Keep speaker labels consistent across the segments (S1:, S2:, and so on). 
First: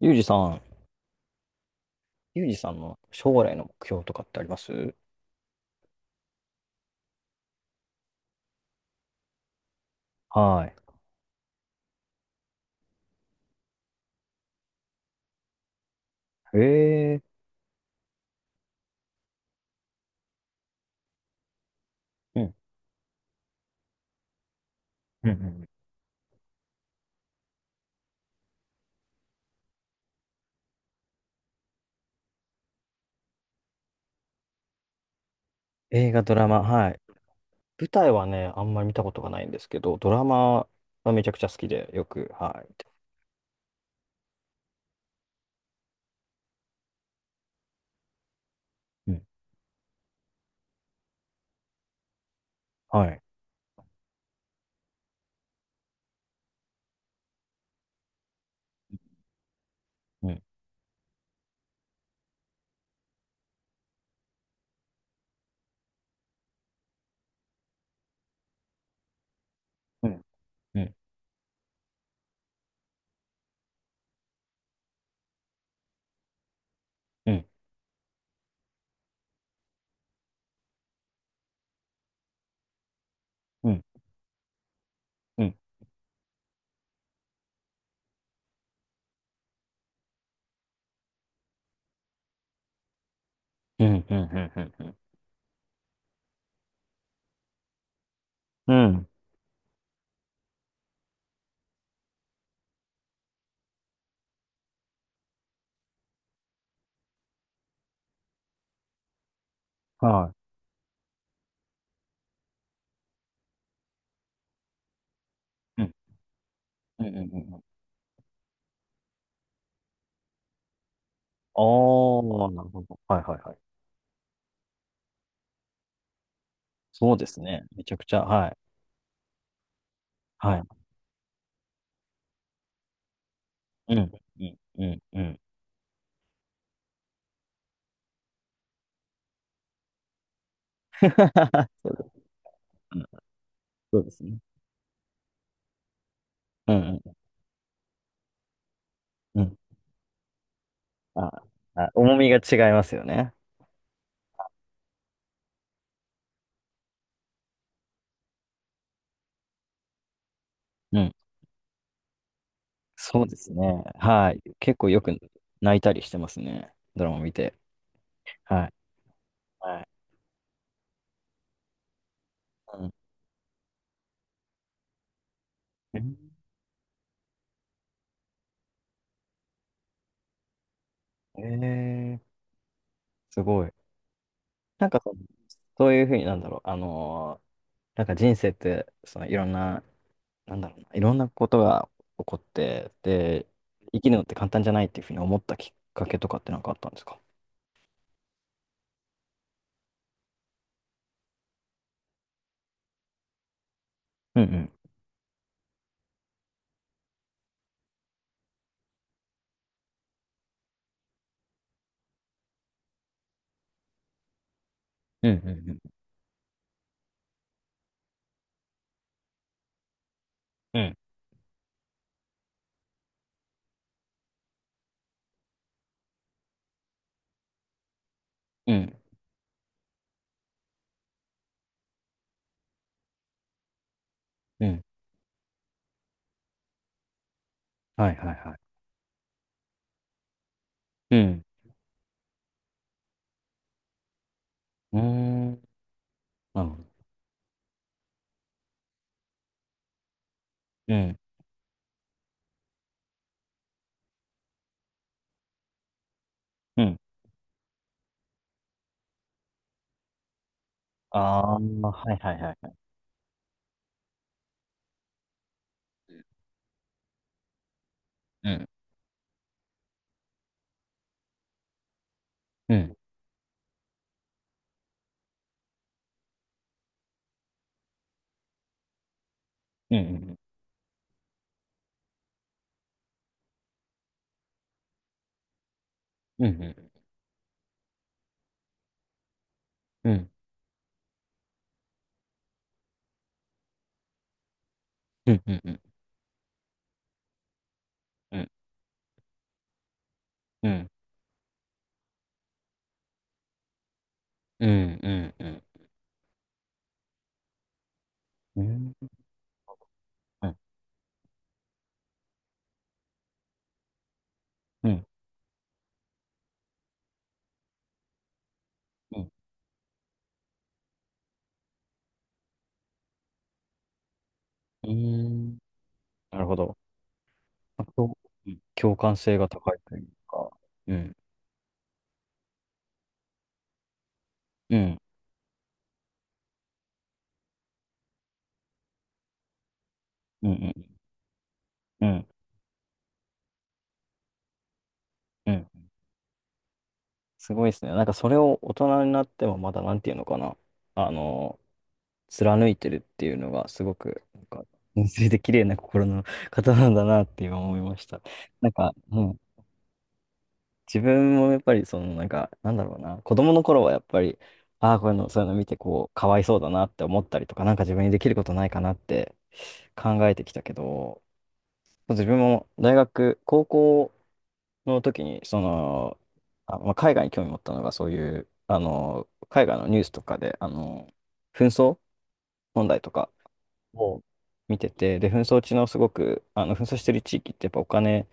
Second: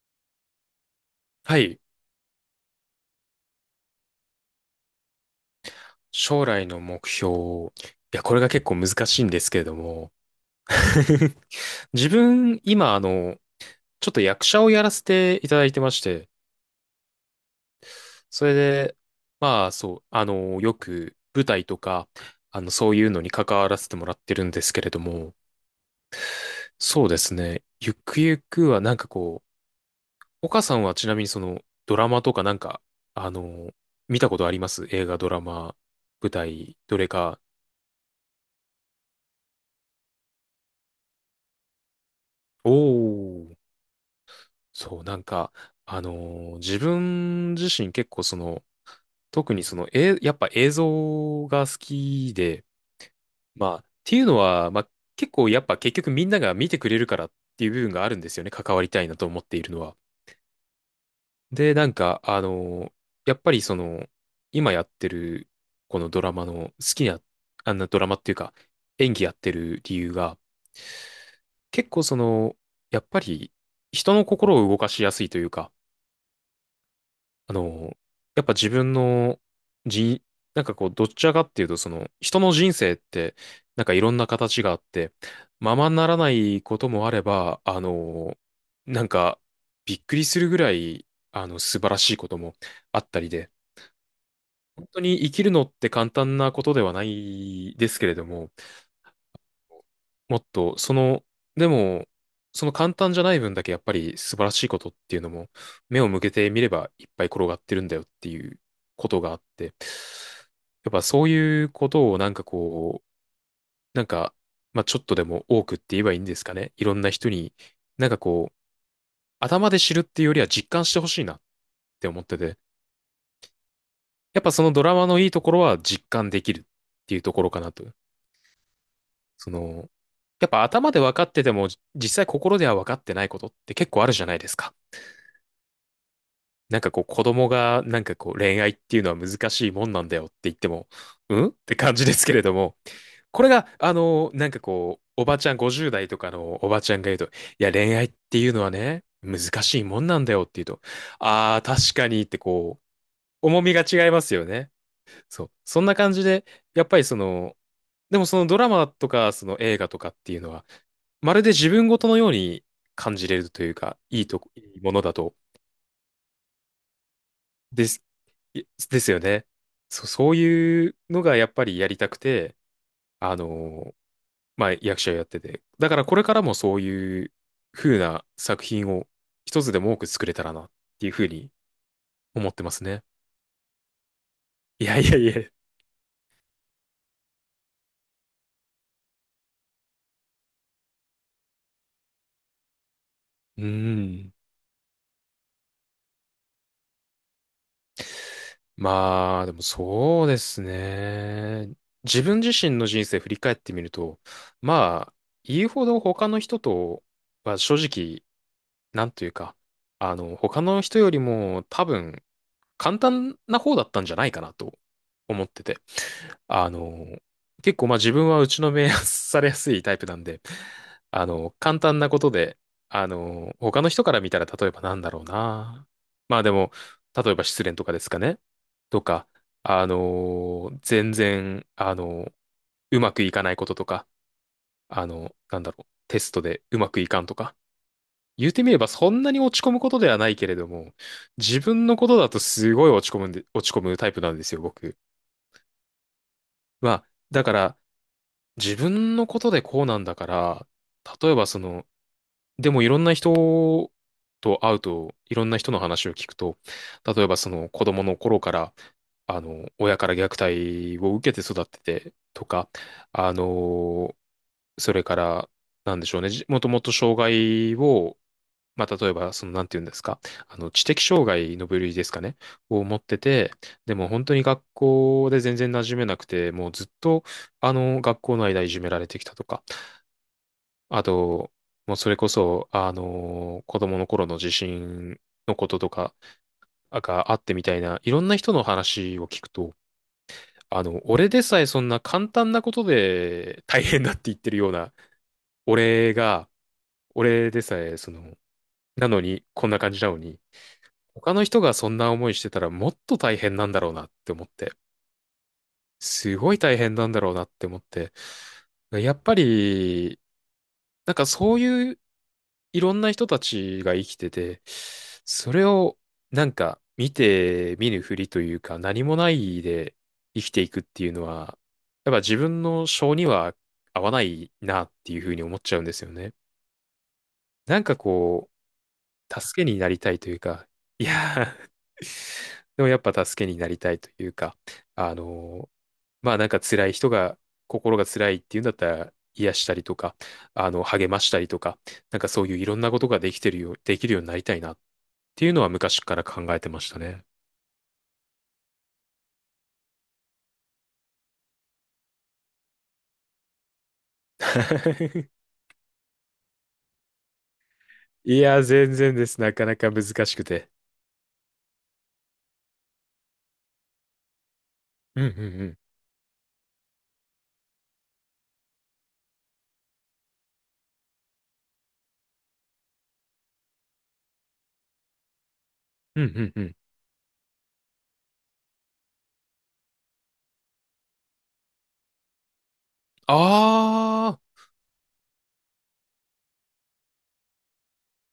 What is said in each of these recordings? S1: ゆうじさん。
S2: はい。
S1: ゆうじさんの将来の目標とかってあります？
S2: 将来の目標。いや、これが結構難しいんですけれども。
S1: は
S2: 自分、今、ちょっと役者をやらせていただいてまして、
S1: い。え
S2: それで、まあ、そう、よく舞台とか、
S1: うん。ー。
S2: そういうのに関わらせてもらってるんですけれど
S1: うんう
S2: も、
S1: んうん。
S2: そうですね。ゆくゆくは、なんかこう、岡さんはちなみにその、ドラマとかなんか、あの、見たことあります映画、ドラマ、
S1: 映画、
S2: 舞
S1: ドラマ、
S2: 台、
S1: は
S2: ど
S1: い。
S2: れか？
S1: 舞台はね、あんまり見たことがないんですけど、ドラマはめちゃくちゃ好きで、よく、は
S2: お
S1: い。
S2: ー。そう、なんか、自分自身結構その、
S1: うん。
S2: 特にその、やっぱ映像が好きで、
S1: はい。
S2: まあ、っていうのは、まあ、結構やっぱ結局みんなが見てくれるからっていう部分があるんですよね。関わりたいなと思っているのは。
S1: うん、
S2: で、なんか、やっぱりその、今やってる、このドラマの好きな、あんなドラマっていうか、演技やってる理
S1: う
S2: 由
S1: ん、
S2: が、
S1: うん、
S2: 結構その、やっぱり人の心を動かしやすいというか、
S1: うん、
S2: あの、やっぱ自分のじなんかこう、どちらかっていうと、その、人の人生って、
S1: うん、う
S2: な
S1: ん、
S2: んかいろんな形があって、
S1: うん、
S2: ままならないこともあれば、なんか、びっくりするぐらい、素晴らしいこともあったりで、
S1: うん、うん、うん、
S2: 本
S1: う
S2: 当に生きるのって簡単なことではないですけれども、
S1: ん、うん。
S2: もっと、その、でも、その簡単じゃない分だけやっぱり素晴らしいことっていうのも、目を向けてみればいっぱい転がってるんだよっていうことがあって、
S1: は
S2: やっぱそういうことをなんかこう、なんか、まあちょっとでも多くっ
S1: い。う
S2: て
S1: ん、
S2: 言えばいいんですかね。いろん
S1: うん、う
S2: な
S1: ん、
S2: 人
S1: う
S2: に、
S1: ん。
S2: なんかこう、頭で知るっていうよりは実感してほしいなっ
S1: ああ
S2: て思って
S1: ー、
S2: て、
S1: なるほど。はい、はい、はい。
S2: やっぱそのドラマのいいところは実感できるっ
S1: そ
S2: て
S1: う
S2: いう
S1: で
S2: と
S1: す
S2: ころか
S1: ね。
S2: な
S1: め
S2: と。
S1: ちゃくちゃ、はい。
S2: その、やっぱ
S1: は
S2: 頭で分かってても、実際心では分かってないことって結
S1: い。う
S2: 構あ
S1: ん、
S2: るじゃない
S1: う
S2: で
S1: ん、
S2: すか。
S1: うん、うん。
S2: なんかこう子供がなんかこう恋愛っていうのは難しいもんなんだよって言っても、うんって 感じですけれども、
S1: うん。
S2: これが
S1: そうですね。
S2: なんかこう、おばちゃん50代とかのお
S1: うん、う
S2: ばちゃ
S1: ん、
S2: んが言うと、いや恋愛っていうのはね、難
S1: うん。
S2: しいもんなんだよって言うと、
S1: あ、
S2: ああ、確
S1: あ
S2: か
S1: 重
S2: にっ
S1: みが
S2: て
S1: 違い
S2: こ
S1: ますよね。
S2: う、重みが違いますよね。そう。そんな感じで、やっぱりその、でもそのドラマとか、その映画とかっていうのは、
S1: うん。
S2: まるで自分ごとのように感
S1: そ
S2: じ
S1: うで
S2: れる
S1: す
S2: という
S1: ね。
S2: か、いい
S1: は
S2: と
S1: い。
S2: こ、い
S1: 結
S2: い
S1: 構
S2: も
S1: よ
S2: のだ
S1: く
S2: と、
S1: 泣いたりしてますね。ドラマ見て。
S2: です、い
S1: はい。
S2: ですよね。
S1: はい。
S2: そういうのがやっぱりやりたくて、あの、まあ、役者をやってて。だか
S1: う
S2: らこれ
S1: ん。
S2: からもそういう風な作品を一つでも多く作れたらなっていう風
S1: え
S2: に
S1: ー、
S2: 思ってますね。
S1: すごい。
S2: い
S1: なん
S2: や
S1: か
S2: い
S1: その、
S2: やいや。
S1: そういうふうになんだろう。なんか人生って、そのいろんな、なんだろうな、いろんなことが起こって、で、
S2: う
S1: 生きるのっ
S2: ん。
S1: て簡単じゃないっていうふうに思ったきっかけとかってなんかあったんですか？
S2: まあ、でもそうですね。自分自身の人生振り返ってみると、
S1: うんうん。
S2: まあ、言うほど他の人とは正直、なんというか、他の人よりも多分簡単な方だったんじゃないかなと
S1: うんう
S2: 思っ
S1: んう
S2: てて。
S1: ん。
S2: あの、結構まあ自分は打ちのめされやすいタイプなんで、
S1: うん
S2: 簡単なことで、他の人から見たら例えばなんだろうな。まあでも、例えば失恋とかですかね。
S1: うん
S2: とか、全然、うまくいかないこととか、
S1: うん。
S2: なんだろう、テストでうまくいかんとか、
S1: はいはい
S2: 言っ
S1: はい。
S2: てみればそんなに落ち込むことではないけれども、
S1: うん。
S2: 自分のことだとすごい落ち込むんで、落ち込むタイプなんですよ、僕。
S1: うーん。なるほ
S2: ま
S1: ど。
S2: あ、だから自分のことでこうなんだから、
S1: うん
S2: 例えばその、でもいろんな人と会うと、いろんな人の話を聞くと、
S1: うん。
S2: 例えばその子供の頃から、親から虐待を
S1: あ
S2: 受けて
S1: あ、
S2: 育って
S1: は
S2: て
S1: いはい
S2: と
S1: はいは
S2: か、
S1: い。
S2: あの、それから、なんでしょうね、もともと障害を
S1: うん。
S2: まあ、例えば、その、なんて言うんですか、知的障害の部類ですかね、
S1: う
S2: を
S1: ん。
S2: 持ってて、でも本当に学校で全然馴染めなくて、もうずっと、学校の間いじめられてきたとか、
S1: うん。
S2: あと、もうそれこそ、子供の頃の地震のこととか
S1: うん。うん。
S2: があってみたいな、いろんな人の話を聞くと、
S1: うん。
S2: 俺でさえそんな簡単なことで大変だって言ってるような、
S1: うん。うん。
S2: 俺が、俺でさえ、その、
S1: うん。
S2: なのに、こんな感じなのに、
S1: うん。
S2: 他の人がそんな思いしてたらもっと大変なんだろうなって思っ
S1: う
S2: て、
S1: ん。うん。うん。
S2: すごい大変なんだろうなって思って、
S1: うん。
S2: やっぱり、なんかそういういろんな人たちが生きてて、
S1: う
S2: それをなんか見て見ぬふりというか何も
S1: ん。
S2: ないで生きていくっていうのは、やっぱ自分の性には合わないな
S1: う
S2: っていうふうに思
S1: ん。
S2: っちゃうんですよね。
S1: なるほど。
S2: なんか
S1: 共
S2: こ
S1: 共感性
S2: う、
S1: が
S2: 助け
S1: 高
S2: に
S1: い
S2: な
S1: と
S2: り
S1: いう
S2: たいという
S1: か。
S2: か、
S1: う
S2: い
S1: ん。
S2: やー でもやっぱ助けになりたいというか、
S1: うん。
S2: あのーまあなんか辛い人が、心が辛いっていうんだったら、癒したりとか、
S1: うん。
S2: 励ましたりとか、
S1: う
S2: なん
S1: ん。
S2: かそういういろんなことができるようになりたいなって
S1: う
S2: いうの
S1: ん。
S2: は昔から考えてましたね。
S1: すごいですね。なんかそれを大人になってもまだなんていうのかな。あの、貫いてるっていうのがすごく、なんか、純粋 で綺麗な心の方なんだなって今思いました。
S2: いや、
S1: なんか、
S2: 全然
S1: う
S2: で
S1: ん。
S2: す。なかなか難しくて。
S1: 自分もやっぱりそのなんか、なんだろうな、子供の頃はやっぱり、ああ、こういう
S2: うん
S1: の、
S2: う
S1: そういうの
S2: んう
S1: 見て
S2: ん。
S1: こう、かわいそうだなって思ったりとか、なんか自分にできることないかなって考えてきたけど、自分も大学、高校の時に、その、
S2: うんうんうん。
S1: あ、まあ、海外に興味持ったのが、そういう、あの、海外のニュースとかで、あの、紛争問題とかを
S2: ああ、
S1: 見てて、で、紛争地のすごく、あの、紛争してる地域ってやっぱお金、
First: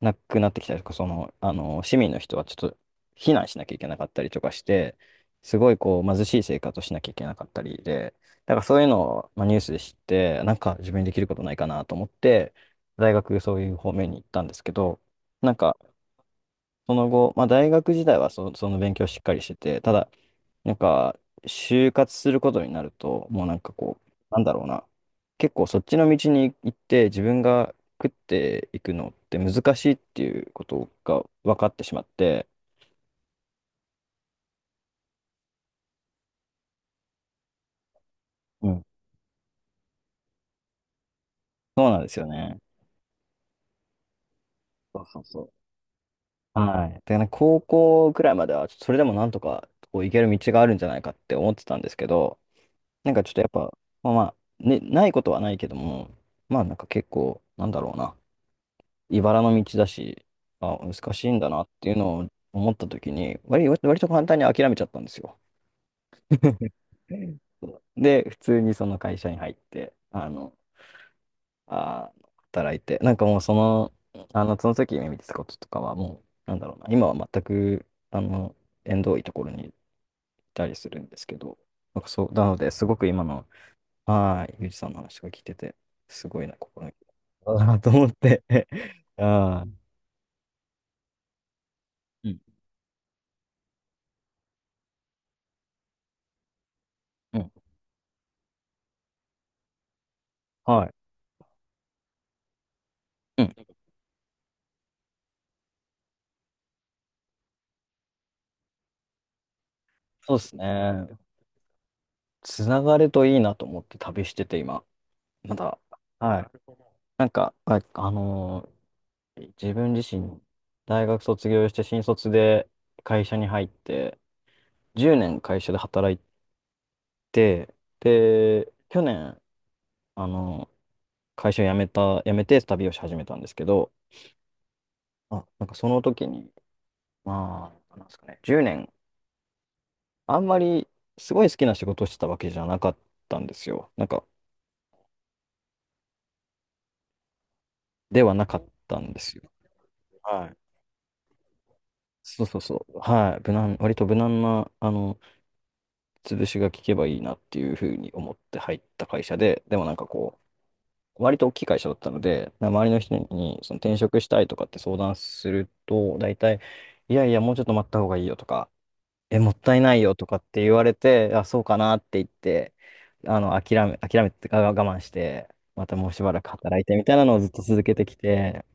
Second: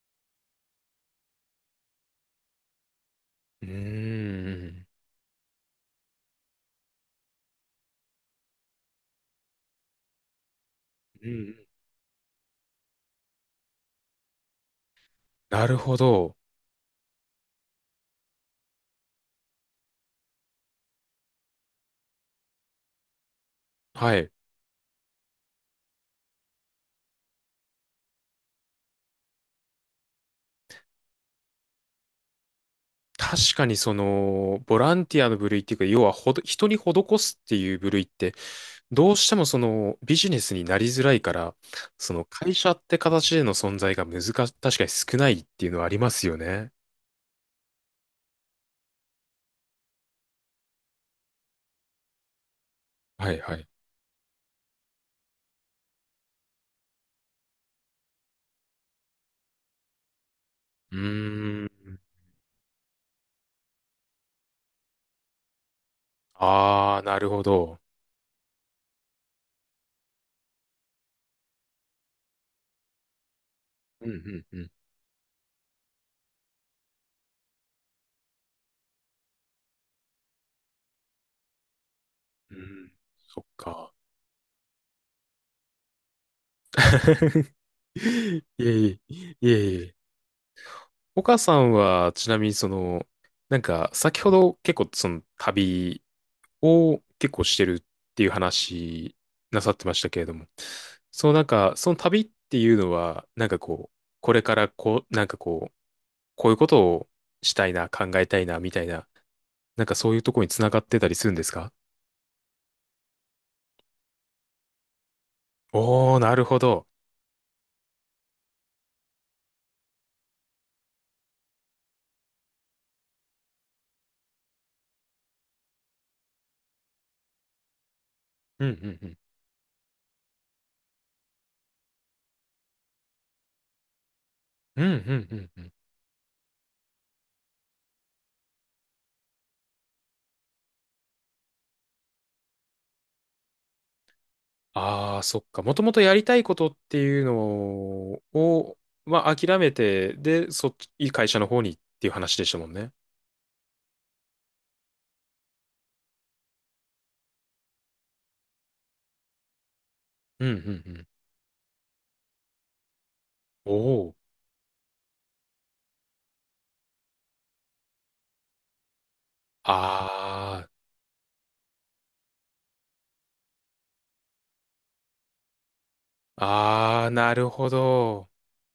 S1: なくなってきたりとか、その、あの、市民の人はちょっと避難し
S2: う
S1: なきゃいけなかったりとかし
S2: ーん。
S1: て、すごいこう貧しい生活をしなきゃいけなかったりで、だからそういうのを、まあ、ニュースで知って、なんか自分にできる
S2: うん
S1: こ
S2: う
S1: とない
S2: ん
S1: かなと思って、大学そういう方面に行ったんですけど、なん
S2: な
S1: か
S2: るほど。
S1: その後、まあ、大学時代はその勉強をしっかりしてて、ただなんか、就活することになると、もうなんかこう、
S2: はい。
S1: なんだろうな。結構そっちの道に行って自分が食っていくのって難しいっていうことが分かってしまって、
S2: 確かにその、ボランティアの部類っていうか、要はほど、人に施すっていう部類って、
S1: うん。
S2: どうしてもそのビジネスになりづらいから、
S1: そうなんで
S2: そ
S1: すよ
S2: の会
S1: ね。
S2: 社って形での存在が確かに
S1: そう
S2: 少
S1: そう
S2: ないっ
S1: そ
S2: ていうのはありますよ
S1: う。
S2: ね。
S1: はい。で、ね、高校くらいまでは、ちょっとそれでもなんとかこう行ける道があるんじゃないかって思ってたんですけど、なんかちょ
S2: は
S1: っ
S2: い
S1: とやっ
S2: はい。
S1: ぱ、まあまあ、ね、ないことはないけども、まあなんか結構、なんだろうな。茨の道だし、あ、難
S2: う
S1: しいんだな
S2: ー
S1: っていう
S2: ん。
S1: のを思った時に、割と簡単に諦めちゃったんですよ。
S2: ああ、
S1: う
S2: なる
S1: ん。
S2: ほど。
S1: で、普通にその会社に入って、あの、あー、働いて、なんかもうその、
S2: うんう
S1: あ
S2: ん
S1: の、
S2: う
S1: そ
S2: ん。
S1: の時夢見てたこととかはもう、なんだろうな、今は全く、あの、縁遠いところにいたりするんですけど、なんかそう、なの
S2: う
S1: で、す
S2: ん。
S1: ごく今
S2: そっ
S1: の、
S2: か。
S1: はい、ゆうじさんの話が聞いてて、すごいな、心に。だなと思って、
S2: いえいえ、い
S1: ああ、
S2: えいえ。岡さんは、
S1: う
S2: ちな
S1: ん、
S2: みにその、なんか、先ほど結構その旅を結
S1: う
S2: 構
S1: ん、
S2: してるっていう話なさってましたけれども、
S1: はい。
S2: そのなんか、その旅っていうのは、
S1: う
S2: なん
S1: ん。
S2: かこう、これからこう、なんかこう、こういうことをしたいな、考えたいな、みたいな、なんかそういうと
S1: そう
S2: こ
S1: で
S2: ろに
S1: す
S2: つながってたり
S1: ね。
S2: するんですか？
S1: つながるといいなと思って旅してて、今。まだ。
S2: おー、な
S1: は
S2: る
S1: い。
S2: ほど。
S1: なんか、あ、自分自身、大学卒業して新卒で会社に入って、10年会社で働いて、
S2: うん、
S1: で、
S2: うん、
S1: 去
S2: うん。
S1: 年、あの、会社辞めた、辞めて旅をし始めたんですけど、
S2: うん、うん、う
S1: あ、
S2: ん。う
S1: なん
S2: ん
S1: かその時に、まあ、なんですかね、10年、あんまりすごい好きな仕事をしてたわけじゃなかったんですよ。なんか、
S2: ああ、そっか。もともとやりたいことっていうの
S1: ではなかっ
S2: を、
S1: たんで
S2: まあ、
S1: すよ。
S2: 諦めて、
S1: は
S2: で、
S1: い。
S2: そっち、いい会社の方にっていう話
S1: そ
S2: で
S1: う
S2: し
S1: そ
S2: た
S1: う
S2: もん
S1: そ
S2: ね。
S1: う。はい。無難、割と無難な、あの、潰しが効けばいいなっていうふうに思って入った会社で、でもなんかこ
S2: うん、うん、うん。
S1: う、割と大きい会社だったので、な周りの人に
S2: お
S1: その転
S2: お。
S1: 職したいとかって相談すると、大体、いやいや、もうちょっと待った方がいいよとか、え、もったいないよとかって
S2: あ
S1: 言われて、あ、そうかなって言って、あの、諦めて、あ我慢して、またもうしばらく働いて
S2: あ、
S1: み
S2: ああ、
S1: たいな
S2: な
S1: のをずっ
S2: る
S1: と
S2: ほ
S1: 続けてき
S2: ど。
S1: て、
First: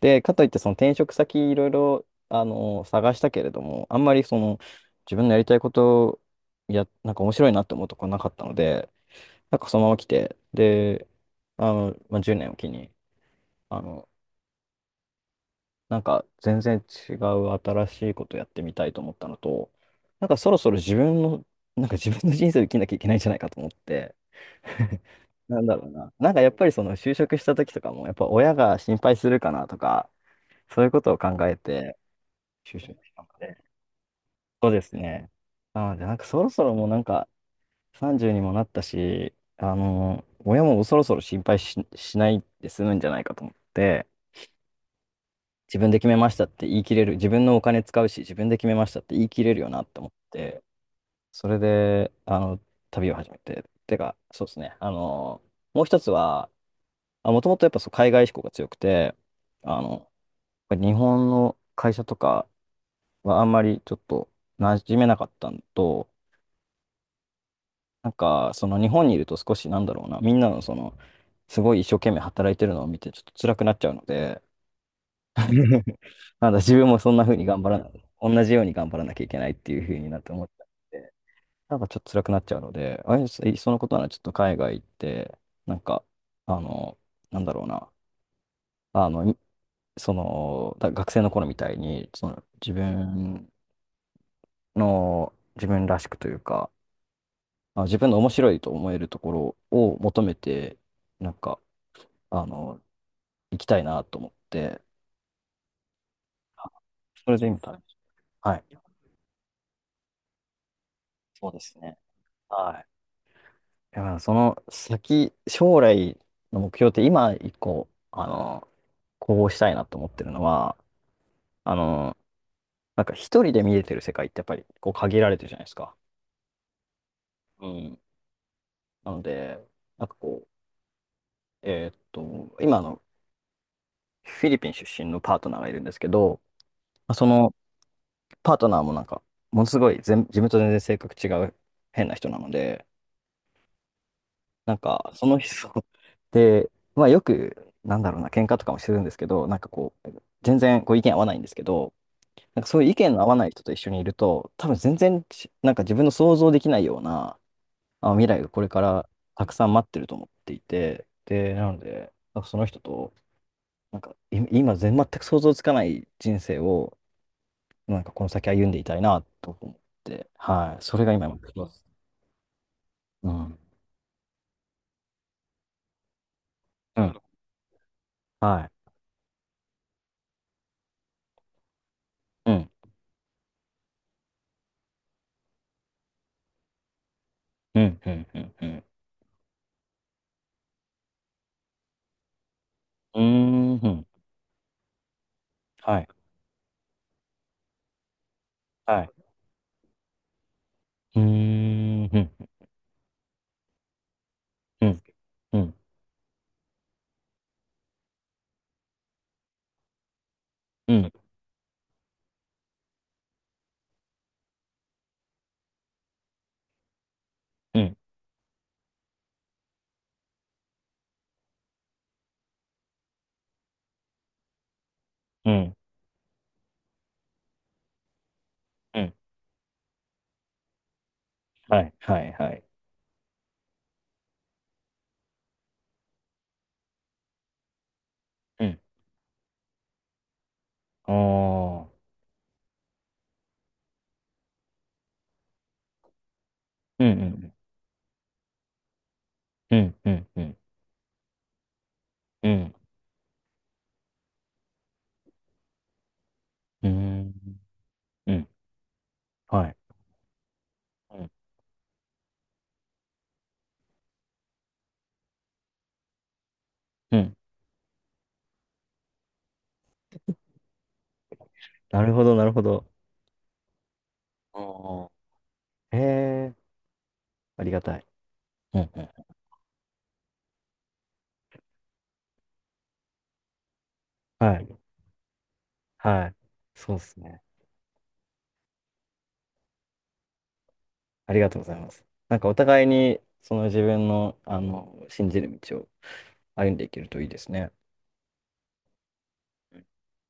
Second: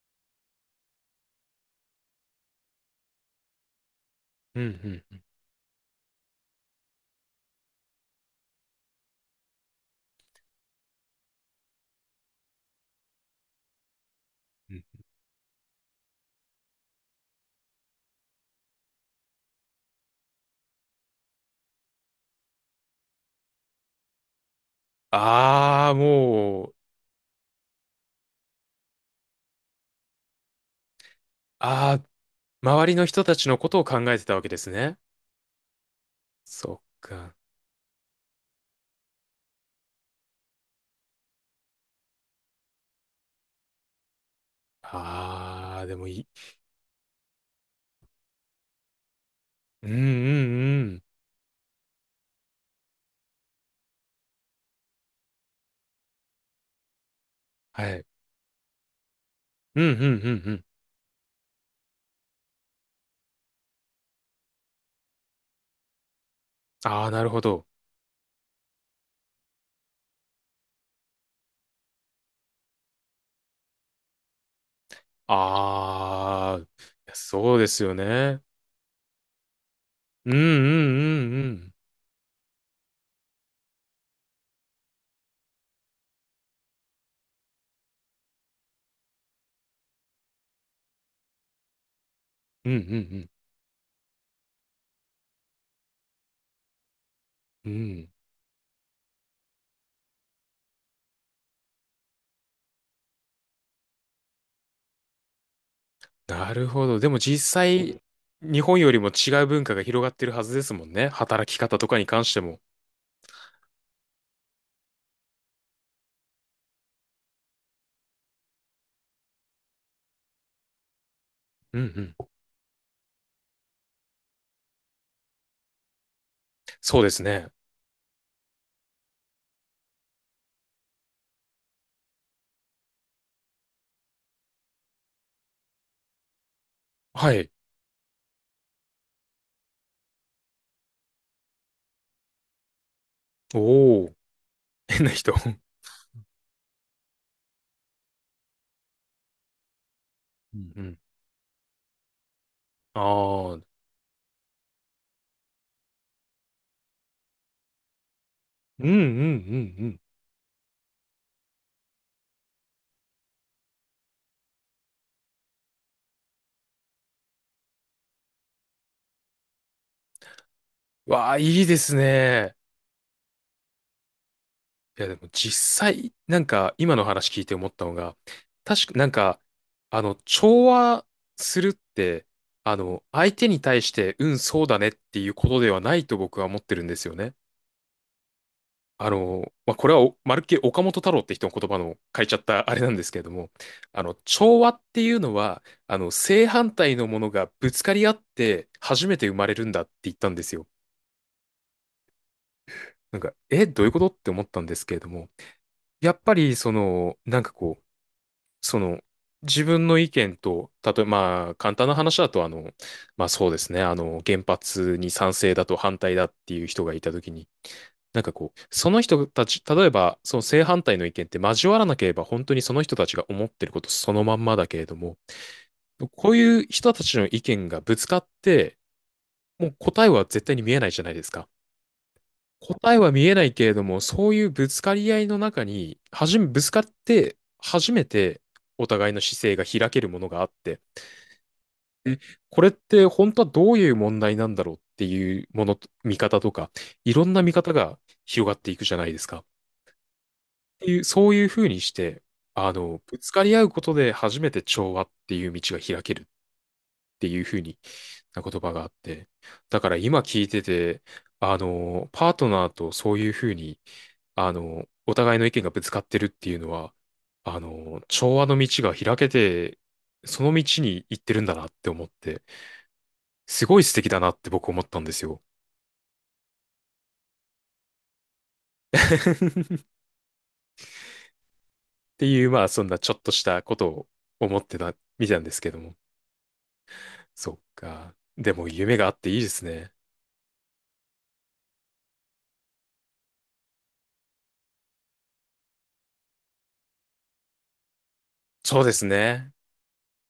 S1: で、かといってその転職先いろいろ、あの、探したけれども、あんまりその
S2: うん、う
S1: 自
S2: ん
S1: 分のやりたいことや、なんか面白いなって思うとこなかったので、なんかそのまま来て、で、あの、まあ、10年を機に、あの、
S2: うん。
S1: なんか全然違う新しいことやってみたいと思ったのと、なんかそろそろ自分の、なんか自分の人生を生きなきゃいけないんじゃないかと思って、なんだろ
S2: あ
S1: う
S2: あ、
S1: な。なんかやっぱ
S2: も
S1: り
S2: う、
S1: その就職した時とかも、やっぱ親が心配するかなとか、そういうことを考えて、
S2: ああ、
S1: 就
S2: 周り
S1: 職
S2: の
S1: した
S2: 人
S1: の
S2: たちの
S1: で。
S2: ことを考えてたわけで
S1: そ
S2: す
S1: うです
S2: ね。
S1: ね。なので、なんかそろそろ
S2: そっ
S1: もうなんか
S2: か。
S1: 30にもなったし、あの、親もそろそろ心配し、しないで済むんじゃないかと思って、自
S2: ああ、
S1: 分
S2: で
S1: で決
S2: も
S1: め
S2: い
S1: ま
S2: い。
S1: したって言い切れる、自分のお金使うし、自分で決めましたって言い切れるよなっ
S2: うん、うん、
S1: て思って、
S2: うん。
S1: それで、あの、旅を始めて、てか、そうですね、あの、もう一つは、あ、もともとやっぱ
S2: は
S1: そう
S2: い。
S1: 海外志向が強くて、あ
S2: うん、うん、うん、う
S1: の、
S2: ん。
S1: 日本の会社とかはあんまりちょっと馴染めなかったのと、
S2: ああ、なるほど。
S1: なんか、その日本にいると少しなんだろうな、みんなのその、すごい一生懸命働いてるのを見てちょっと辛くなっちゃうので、なんだ
S2: あ
S1: 自分もそ
S2: あ、
S1: んな風に
S2: そう
S1: 頑
S2: で
S1: 張ら
S2: す
S1: な、
S2: よね。
S1: 同じように頑張らなきゃいけないっていう風になっ
S2: う
S1: て
S2: んうんう
S1: 思
S2: ん
S1: っちゃって、
S2: うん。
S1: なんかちょっと辛くなっちゃうので、あいそいっそのことならちょっと海外行って、なんか、あの、なんだろうな、あの、いその、だ学生の頃みたいに、その
S2: う
S1: 自
S2: んうん
S1: 分の、自分らしくというか、
S2: うん。う
S1: あ自分
S2: ん。
S1: の面白いと思えるところを求めて、なんか、あの、行きたいなと思って、
S2: なる
S1: あ
S2: ほど。でも
S1: それ
S2: 実
S1: で今食べまし
S2: 際、
S1: た。は
S2: 日
S1: い。
S2: 本よりも違う文化が広がってるはずですもんね。
S1: そう
S2: 働き
S1: です
S2: 方と
S1: ね。
S2: かに関しても。
S1: はい。だからその先、将来の目標って今一個、あの、こうしたいなと思ってるのは、あ
S2: うんう
S1: の、
S2: ん。
S1: なんか一人で見れてる世界ってやっぱりこう限られてるじゃないですか。
S2: そうですね。
S1: うん。なので、なんかこう、今あのフィリピン出身のパートナーがいるんですけど、まあそ
S2: はい。
S1: のパートナーもなんか、ものすごい全自分と全然性格違う変な人なので、
S2: おお、
S1: なん
S2: 変
S1: か、
S2: な
S1: そ
S2: 人。
S1: の人 で、まあよく、なんだろうな、喧嘩とかもするんですけど、なんかこう、全
S2: うんう
S1: 然こう
S2: ん。
S1: 意見合わないんですけど、なんかそういう意
S2: あ
S1: 見の合わない
S2: あ、う
S1: 人
S2: ん
S1: と一緒にいると、多分全然ち、なんか自分の想像できないような、あ、未来がこれか
S2: うんうんう
S1: らたくさん待って
S2: ん。
S1: ると思っていて、で、なので、なんかその人と、なんかい今全く想像つかない人生を、なんかこの先歩んでいたいなと思って、はい、それが今
S2: わ
S1: の
S2: あ、
S1: 目
S2: いい
S1: 標で
S2: で
S1: す。
S2: すね。
S1: うん。う
S2: いやでも実際、なんか今の
S1: ん。
S2: 話聞いて思ったのが、
S1: は
S2: 確かなんか、調和するって、
S1: い。うん。
S2: 相手に対して、うん、そうだねっていうことではないと僕は思ってるんですよね。
S1: うん。うん。うん。うん。
S2: まあ、これはおまるっきり岡本太郎って人の言葉の書いちゃったあれなんですけ
S1: う
S2: れども、
S1: ーん。
S2: 調和っていうのは、
S1: はい。
S2: 正反対のものがぶつかり合って
S1: は
S2: 初
S1: い。
S2: めて生まれるんだって言ったんですよ。
S1: うーん。
S2: なんか、どういうことって思ったんで
S1: う
S2: すけれ
S1: ん。
S2: ども、
S1: うん。うん。
S2: やっぱりその、なんかこう、その、自分の意見と、例
S1: う
S2: えば、
S1: ん。
S2: まあ、簡単な話だと、まあそうですね、原発に賛成だと反対だっていう人がいたときに、
S1: うん。
S2: なんかこう、その人たち、例えば、その正反対の意見って交わらなければ、本当にその人たちが思ってることそのまんまだけれども、
S1: うん。
S2: こういう人たちの意見がぶつかって、
S1: うん。
S2: もう答えは絶対に見えないじゃないですか。
S1: はい。はい。はい。
S2: 答えは見えないけれども、そういうぶつかり合いの中に、はじめ、ぶつかって、初めて
S1: うん。
S2: お互いの姿勢が開けるものがあって、
S1: ああ。
S2: これって本当はどういう問題なんだろうっていうもの、見方とか、
S1: うん。う
S2: いろんな見
S1: ん。
S2: 方が広がっていくじゃないですか。っ
S1: うん。うん。うん。
S2: ていう、そういうふうにして、
S1: うん。
S2: ぶつかり合うことで初めて調和っていう道が開けるっ
S1: う
S2: て
S1: ん。
S2: いうふうに
S1: う
S2: な
S1: ん。
S2: 言葉があって、
S1: はい。
S2: だから今聞いてて、
S1: うん。
S2: パートナーとそういうふうにお互いの意見がぶつかってるっていうのは、
S1: うん。
S2: 調和の道が開けて、その道に行ってるんだなって
S1: な
S2: 思っ
S1: るほど、
S2: て、
S1: なるほど。
S2: すごい素敵だなって僕思った
S1: あ
S2: んですよ。
S1: あ。へえ。ありがたい。うん。うん。
S2: っていう、まあ、そんなちょっとしたことを思
S1: は
S2: っ
S1: い。
S2: てたみたんですけども。
S1: はい。そうですね。
S2: そっか。でも夢があっていいですね。
S1: ありがとうございます。なんかお互いに、その自分の、あの、信じる道を歩んでいけるといいですね。
S2: そうですね。